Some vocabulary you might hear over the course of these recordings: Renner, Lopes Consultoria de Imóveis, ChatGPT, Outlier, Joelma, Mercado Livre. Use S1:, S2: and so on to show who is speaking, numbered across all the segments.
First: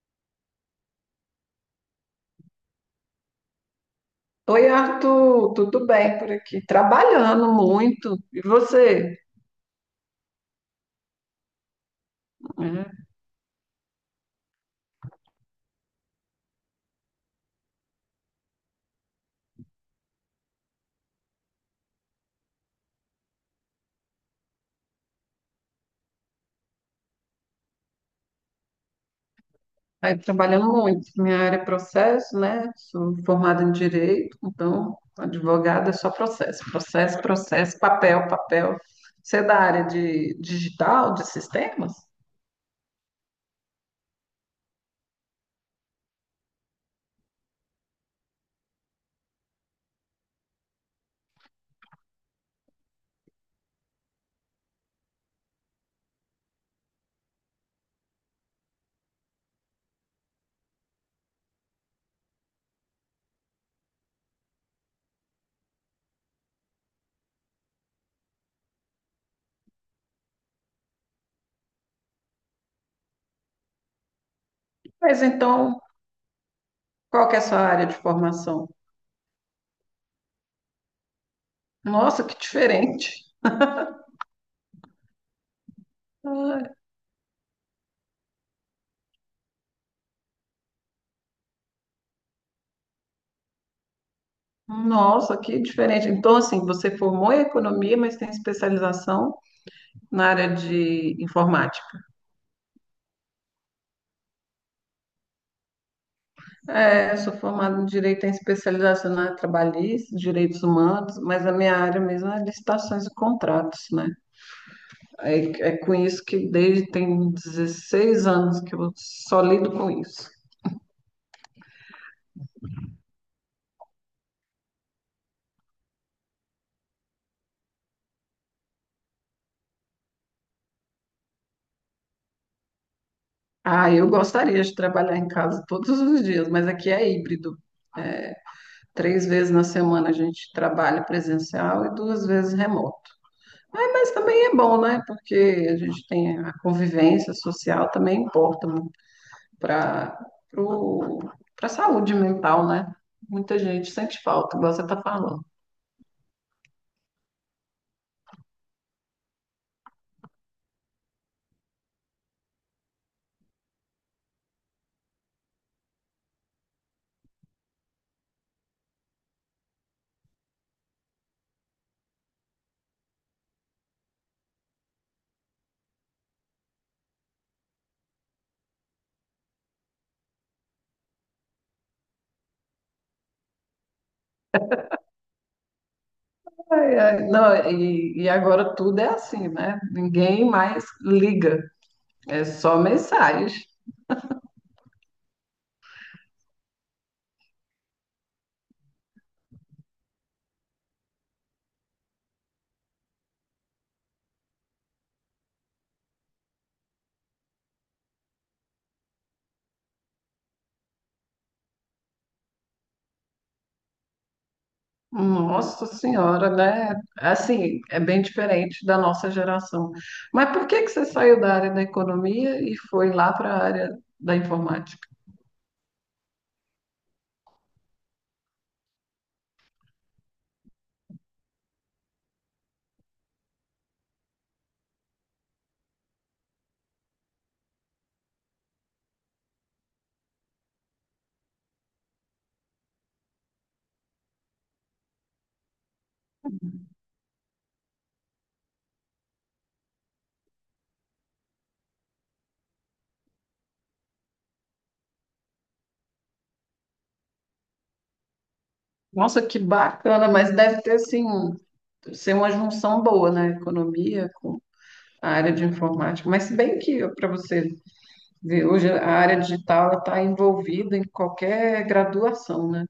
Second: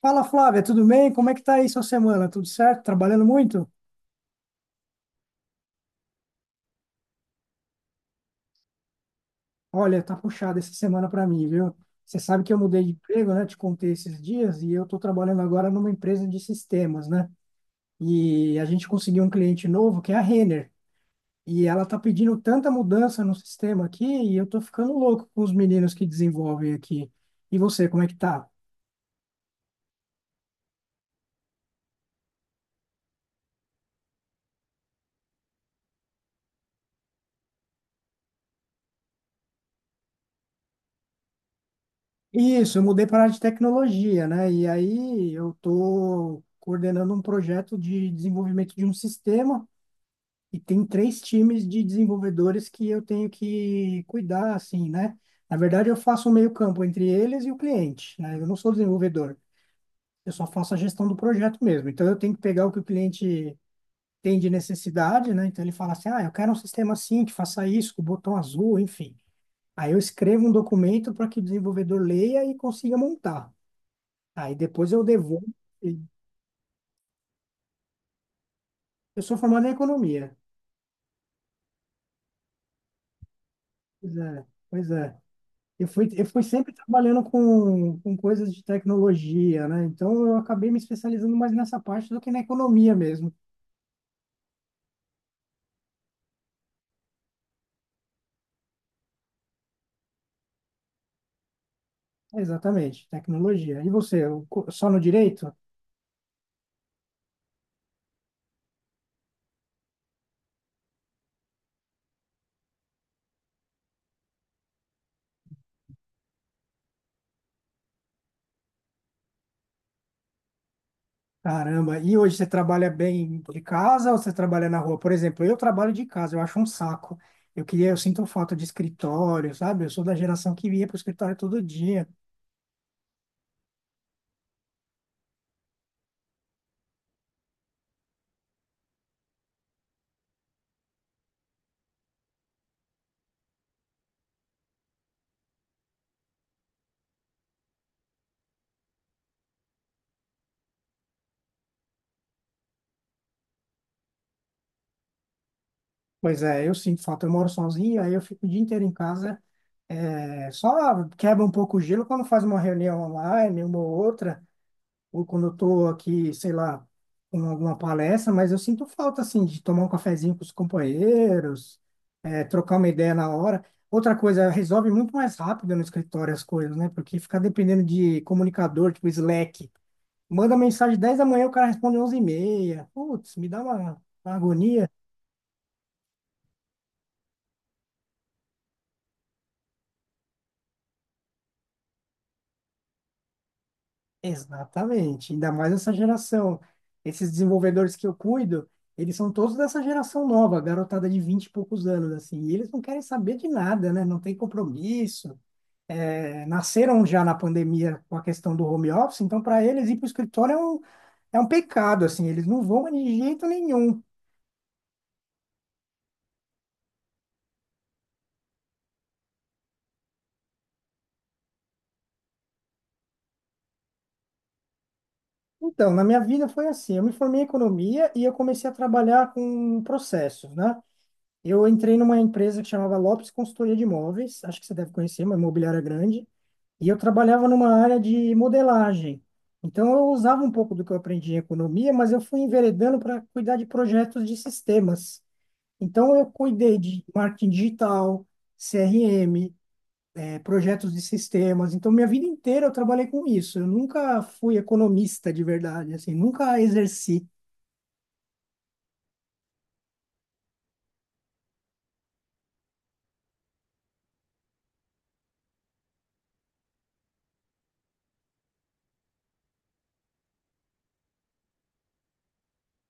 S1: Fala Flávia, tudo bem? Como é que tá aí sua semana? Tudo certo? Trabalhando muito?
S2: Oi, Arthur, tudo bem por aqui? Trabalhando muito. E você?
S1: Olha, tá puxada essa semana para mim, viu? Você sabe que eu mudei de
S2: É,
S1: emprego, né? Te contei esses dias e eu tô trabalhando agora numa empresa de sistemas, né? E a gente conseguiu um cliente novo que é a Renner. E ela tá pedindo tanta mudança no sistema aqui e eu tô ficando louco com os meninos que desenvolvem aqui. E você, como é que tá?
S2: aí trabalhando muito. Minha área é processo, né? Sou formada em direito, então advogada é só processo, processo, processo, papel, papel. Você é da área de digital, de sistemas?
S1: Isso, eu mudei para a área de tecnologia, né? E aí eu estou coordenando um projeto de desenvolvimento de um sistema. E tem três times de desenvolvedores que eu tenho que cuidar, assim, né? Na verdade, eu faço um meio-campo entre eles e o cliente, né? Eu não sou desenvolvedor, eu só faço a gestão do projeto mesmo. Então, eu tenho que pegar o que o cliente tem de necessidade, né? Então, ele fala assim: ah, eu quero um sistema assim, que faça isso, com o botão azul, enfim. Aí, eu escrevo um documento para que o desenvolvedor leia e consiga montar. Aí, depois, eu
S2: Mas
S1: devolvo.
S2: então,
S1: Eu
S2: qual que é a sua área de formação?
S1: sou formado em economia.
S2: Nossa, que diferente.
S1: Pois é, pois é. Eu fui sempre
S2: Ah,
S1: trabalhando com coisas de tecnologia, né? Então eu acabei me especializando mais nessa parte do que na economia mesmo.
S2: nossa, que diferente. Então, assim, você formou em economia, mas tem especialização na área de informática.
S1: Exatamente, tecnologia. E você, o co- só no direito?
S2: É, eu sou formada em direito em especialização na área trabalhista, direitos humanos, mas a minha área mesmo é licitações e contratos, né? É, é com isso que desde tem 16 anos que eu só lido com isso.
S1: Caramba, e hoje você trabalha bem de casa ou você trabalha na rua? Por exemplo, eu trabalho de casa, eu acho um saco. Eu queria, eu sinto falta de escritório, sabe? Eu sou da geração que ia para o escritório todo dia.
S2: Ah, eu gostaria de trabalhar em casa todos os dias, mas aqui é híbrido. É, três vezes na semana a gente trabalha presencial e duas vezes remoto. Ah, mas também é bom, né? Porque a gente tem a convivência social, também importa para para saúde mental, né? Muita gente sente falta, igual você está falando.
S1: Pois é, eu sinto falta. Eu moro sozinho, aí eu fico o dia inteiro em casa. É, só quebra um pouco o gelo quando faz uma reunião online, uma ou outra, ou quando eu tô aqui, sei lá, com alguma palestra, mas eu sinto falta, assim, de tomar um cafezinho com os companheiros, é, trocar uma ideia na hora. Outra coisa, resolve muito mais rápido no escritório as coisas, né? Porque ficar dependendo de comunicador, tipo Slack. Manda mensagem 10h da manhã, o cara responde 11h30. Putz, me dá uma agonia.
S2: Ai, ai, não, e agora tudo é assim, né? Ninguém mais liga, é só mensagem.
S1: Exatamente, ainda mais essa geração. Esses desenvolvedores que eu cuido, eles são todos dessa geração nova, garotada de 20 e poucos anos, assim, e eles não querem saber de nada, né? Não tem compromisso. É, nasceram já na pandemia com a questão do home office, então para eles ir para o escritório é um pecado, assim, eles não vão de jeito nenhum.
S2: Nossa Senhora, né? Assim, é bem diferente da nossa geração. Mas por que que você saiu da área da economia e foi lá para a área da informática?
S1: Então, na minha vida foi assim, eu me formei em economia e eu comecei a trabalhar com processos, né? Eu entrei numa empresa que chamava Lopes Consultoria de Imóveis, acho que você deve conhecer, uma imobiliária grande, e eu trabalhava numa área de modelagem. Então, eu usava um pouco do que eu aprendi em economia, mas eu fui enveredando para cuidar de projetos de sistemas. Então, eu cuidei de marketing digital, CRM, projetos de sistemas. Então, minha vida inteira eu trabalhei com isso. Eu nunca fui economista de verdade, assim, nunca exerci.
S2: Nossa, que bacana, mas deve ter, assim, ser uma junção boa, né? Economia a área de informática. Mas se bem que, para você ver, hoje a área digital está envolvida em qualquer graduação, né?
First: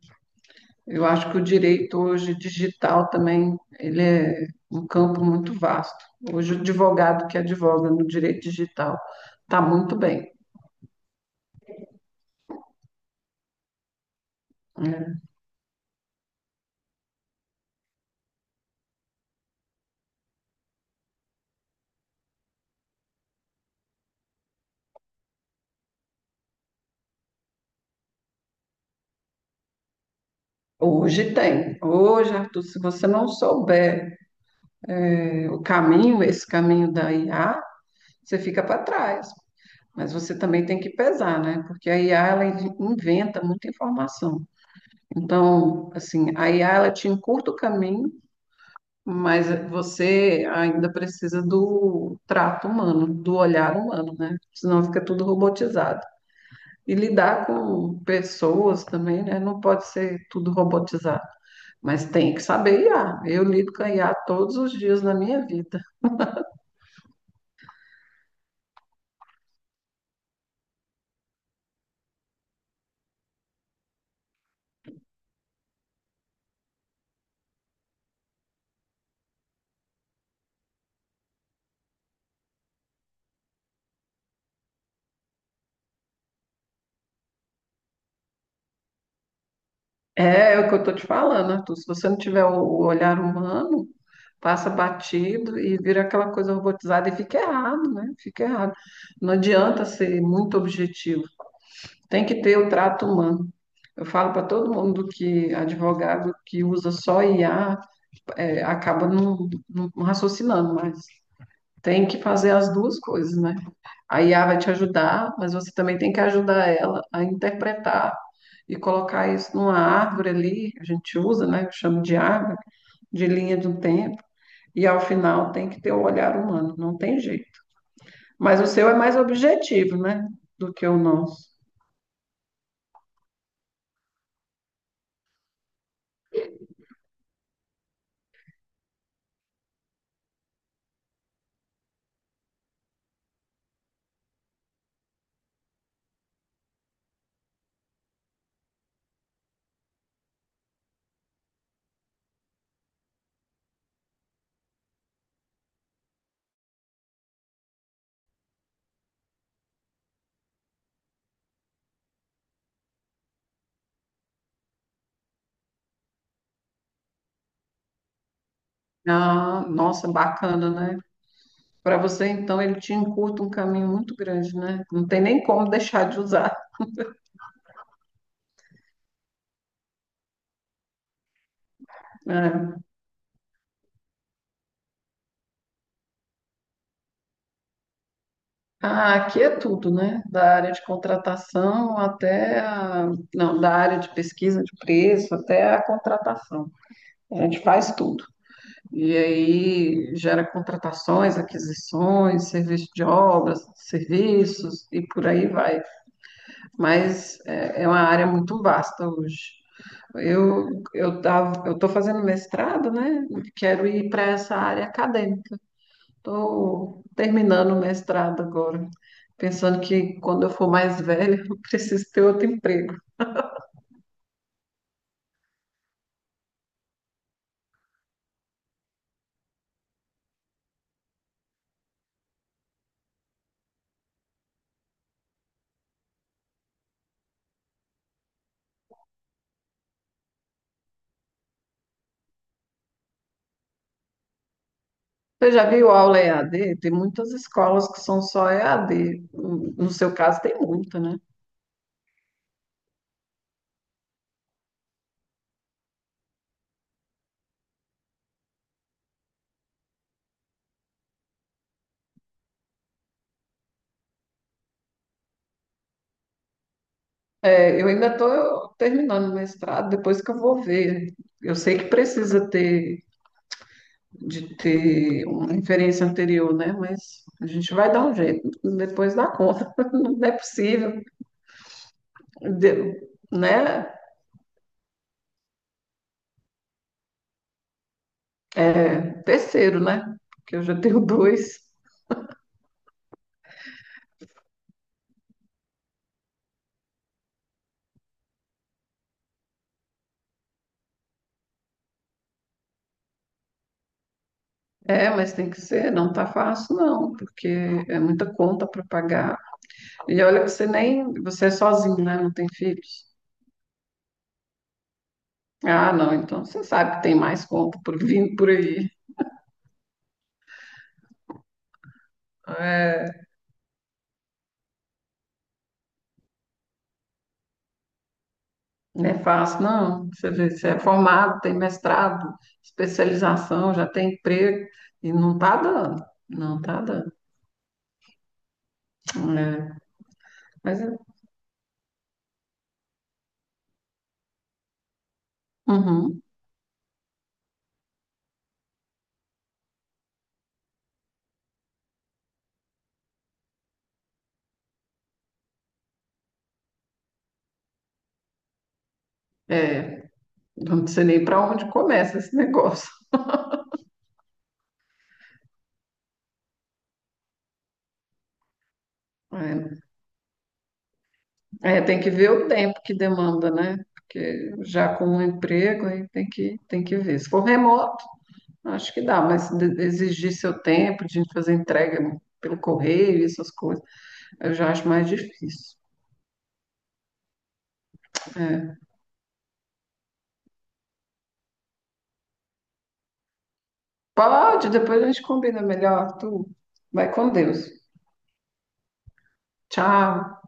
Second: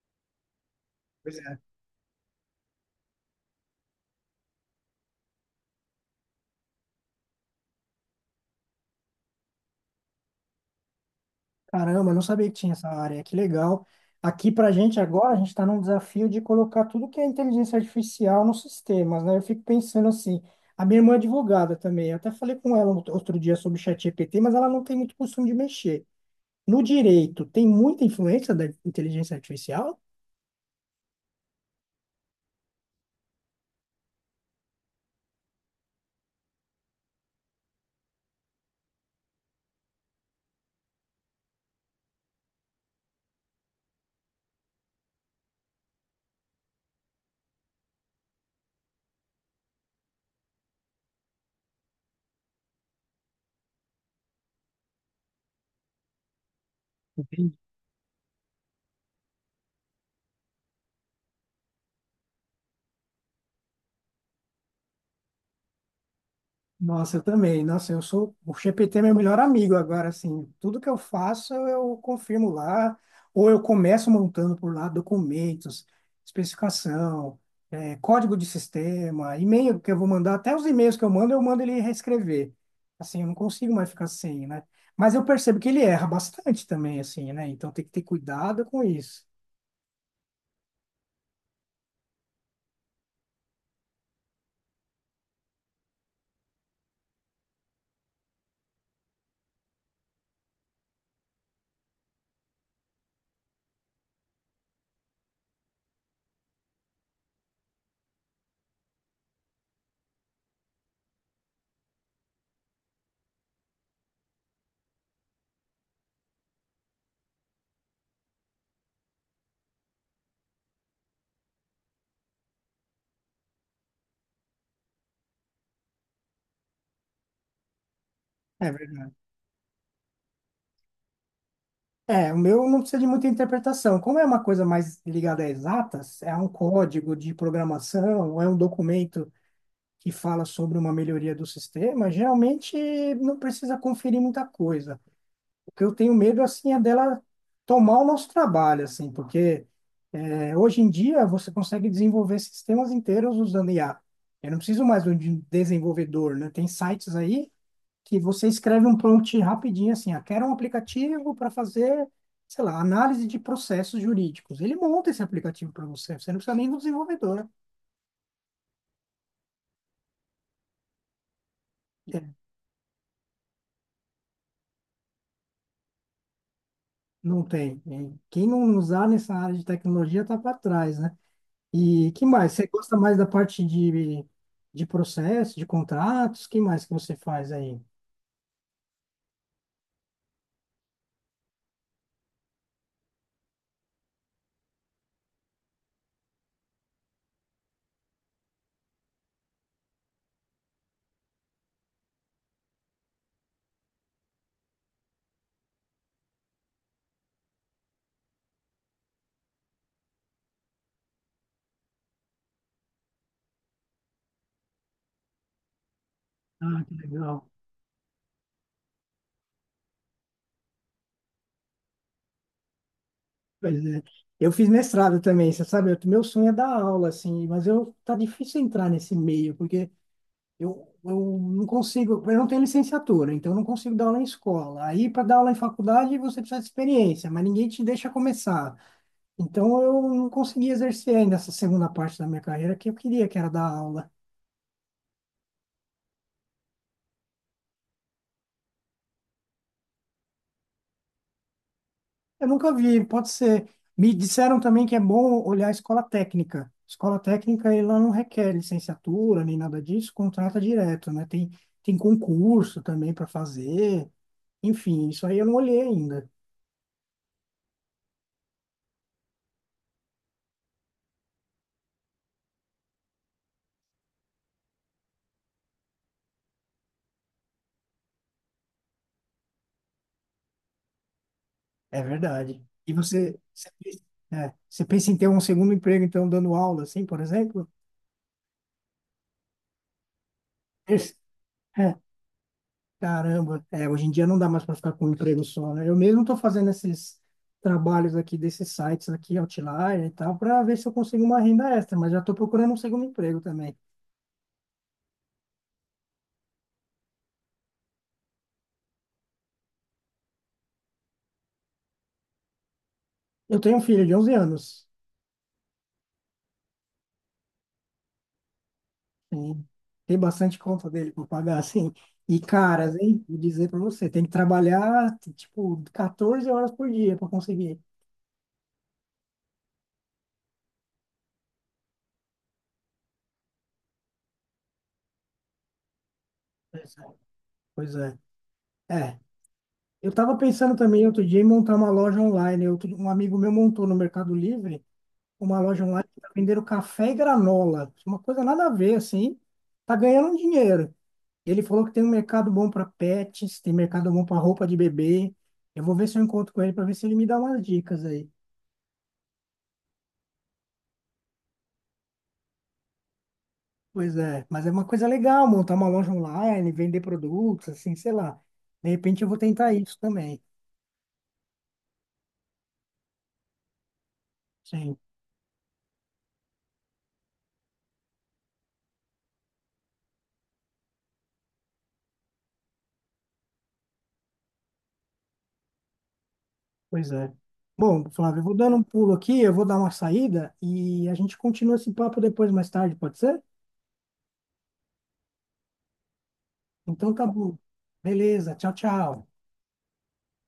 S2: Eu acho que
S1: Pois
S2: o
S1: é.
S2: direito hoje digital também, ele é um campo muito vasto. Hoje o advogado que advoga no direito digital está muito bem.
S1: Caramba, eu não sabia que tinha essa área. Que legal. Aqui pra gente
S2: Né?
S1: agora, a gente está num desafio de colocar tudo que é inteligência artificial nos sistemas, né? Eu fico pensando assim, a minha irmã é advogada também. Eu até falei com ela outro dia sobre o ChatGPT, mas ela não tem muito costume de mexer. No direito, tem muita influência da inteligência artificial?
S2: Hoje tem. Hoje, Arthur, se você não souber o caminho, esse caminho da IA, você fica para trás. Mas você também tem que pesar, né? Porque a IA, ela inventa muita informação. Então, assim, a IA ela te encurta o caminho, mas você ainda precisa do trato humano, do olhar humano, né? Senão fica tudo robotizado. E lidar com pessoas também, né? Não pode ser tudo robotizado, mas tem que saber IA. Eu lido com a IA todos os dias na minha vida.
S1: Nossa, eu também. Nossa, eu sou. O GPT é meu melhor amigo agora, assim. Tudo que eu faço, eu confirmo lá. Ou eu começo montando por lá documentos, especificação, código de sistema, e-mail que eu vou mandar. Até os e-mails que eu mando ele reescrever. Assim, eu não consigo mais ficar sem, né? Mas eu percebo que ele erra bastante também, assim, né? Então tem que ter cuidado com isso.
S2: É, é o que eu estou te falando, Arthur. Se você não tiver o olhar humano, passa batido e vira aquela coisa robotizada e fica errado, né? Fica errado. Não adianta ser muito objetivo. Tem que ter o trato humano. Eu falo para todo mundo que advogado que usa só IA é, acaba não, não raciocinando, mas tem que fazer as duas coisas, né? A IA vai te ajudar, mas você também tem que ajudar ela a interpretar e colocar isso numa árvore ali, que a gente usa, né? Eu chamo de árvore, de linha do tempo. E ao final tem que ter o olhar humano, não tem jeito. Mas o
S1: É
S2: seu é
S1: verdade.
S2: mais objetivo, né? Do que o nosso.
S1: É, o meu não precisa de muita interpretação. Como é uma coisa mais ligada a exatas, é um código de programação, ou é um documento que fala sobre uma melhoria do sistema, geralmente não precisa conferir muita coisa. O que eu tenho medo, assim, é dela tomar o nosso trabalho, assim, porque é, hoje em dia você consegue desenvolver sistemas inteiros usando IA. Eu não preciso mais de um desenvolvedor, né? Tem sites aí que você escreve um prompt rapidinho assim, ah, quero um aplicativo para fazer, sei lá, análise de processos jurídicos. Ele monta esse aplicativo para você, você não precisa nem do desenvolvedor.
S2: Ah, nossa, bacana, né? Para
S1: É,
S2: você, então, ele te encurta um caminho muito grande, né? Não tem nem como deixar de usar.
S1: não tem, né? Quem não usar nessa área de tecnologia está para trás, né? E que mais? Você
S2: Né?
S1: gosta mais da parte de processo, de contratos? Que mais que você faz aí?
S2: Ah, aqui é tudo, né? Da área de contratação até a. Não, da área de pesquisa de preço até a contratação. A gente faz tudo. E aí gera contratações, aquisições, serviço de obras, serviços e por aí vai. Mas é uma área muito vasta hoje. Eu eu estou fazendo mestrado, né? Quero ir para essa área acadêmica.
S1: Ah, que
S2: Estou
S1: legal.
S2: terminando o mestrado agora, pensando que quando eu for mais velha, eu preciso ter outro emprego.
S1: Pois é. Eu fiz mestrado também, você sabe, eu- meu sonho é dar aula, assim, mas eu tá difícil entrar nesse meio, porque eu não consigo, eu não tenho licenciatura, então eu não consigo dar aula em escola. Aí, para dar aula em faculdade, você precisa de experiência, mas ninguém te deixa começar. Então, eu não consegui exercer ainda essa segunda parte da minha carreira que eu queria, que era dar aula.
S2: Você já viu aula EAD? Tem muitas escolas que são só EAD. No seu caso, tem muita, né?
S1: Eu nunca vi, pode ser. Me disseram também que é bom olhar a escola técnica. Escola técnica, ela não requer licenciatura nem nada disso, contrata direto, né? Tem, tem concurso também para fazer. Enfim, isso aí eu não olhei ainda.
S2: É, eu ainda estou terminando o mestrado, depois que eu vou ver. Eu sei que precisa ter de ter uma referência anterior, né? Mas a gente vai dar um jeito, depois dá conta. Não é possível,
S1: É verdade. E
S2: de-
S1: você, você,
S2: né?
S1: é, você pensa em ter um segundo emprego, então, dando aula, assim, por exemplo?
S2: É, terceiro, né? Porque eu já tenho
S1: Esse-
S2: dois.
S1: É, caramba, é, hoje em dia não dá mais para ficar com um emprego só, né? Eu mesmo estou fazendo esses trabalhos aqui desses sites aqui, Outlier e tal, para ver se eu consigo uma renda extra, mas já estou procurando um segundo emprego também.
S2: É, mas tem que ser, não tá fácil não, porque é muita conta para pagar. E olha que você nem, você é sozinho, né? Não tem filhos.
S1: Eu tenho um filho de 11 anos,
S2: Ah, não, então você sabe que tem mais conta por vindo por aí.
S1: sim, tem bastante conta dele para pagar, assim, e caras,
S2: É,
S1: hein? Vou dizer para você, tem que trabalhar, tipo, 14 horas por dia para conseguir.
S2: não é fácil, não. Você vê, você é formado, tem mestrado, especialização, já tem emprego e não tá dando. Não tá
S1: Pois
S2: dando.
S1: é. Pois é. É,
S2: É,
S1: eu estava pensando
S2: mas é,
S1: também outro dia em montar uma loja online. Um amigo meu montou no Mercado Livre uma loja online
S2: uhum,
S1: para vender café e granola. Uma coisa nada a ver, assim. Tá ganhando um dinheiro. Ele falou que tem um mercado bom para pets, tem mercado bom para roupa de bebê. Eu vou ver se eu encontro com ele para ver se ele me dá umas dicas aí.
S2: é, não sei nem para onde começa esse negócio.
S1: Pois é, mas é uma coisa legal montar uma loja online, vender produtos, assim, sei lá. De repente eu vou tentar
S2: É.
S1: isso também.
S2: É, tem que ver o tempo que demanda, né? Porque já
S1: Sim.
S2: com o emprego aí tem que ver. Se for remoto, acho que dá, mas exigir seu tempo de fazer entrega pelo correio e essas coisas, eu já acho mais difícil.
S1: Pois é. Bom, Flávio, eu vou dando
S2: É.
S1: um pulo aqui, eu vou dar uma saída e a gente continua esse papo depois, mais tarde, pode ser?
S2: Pode, depois a gente combina melhor. Tu vai
S1: Então tá
S2: com
S1: bom.
S2: Deus.
S1: Beleza, tchau, tchau.
S2: Tchau.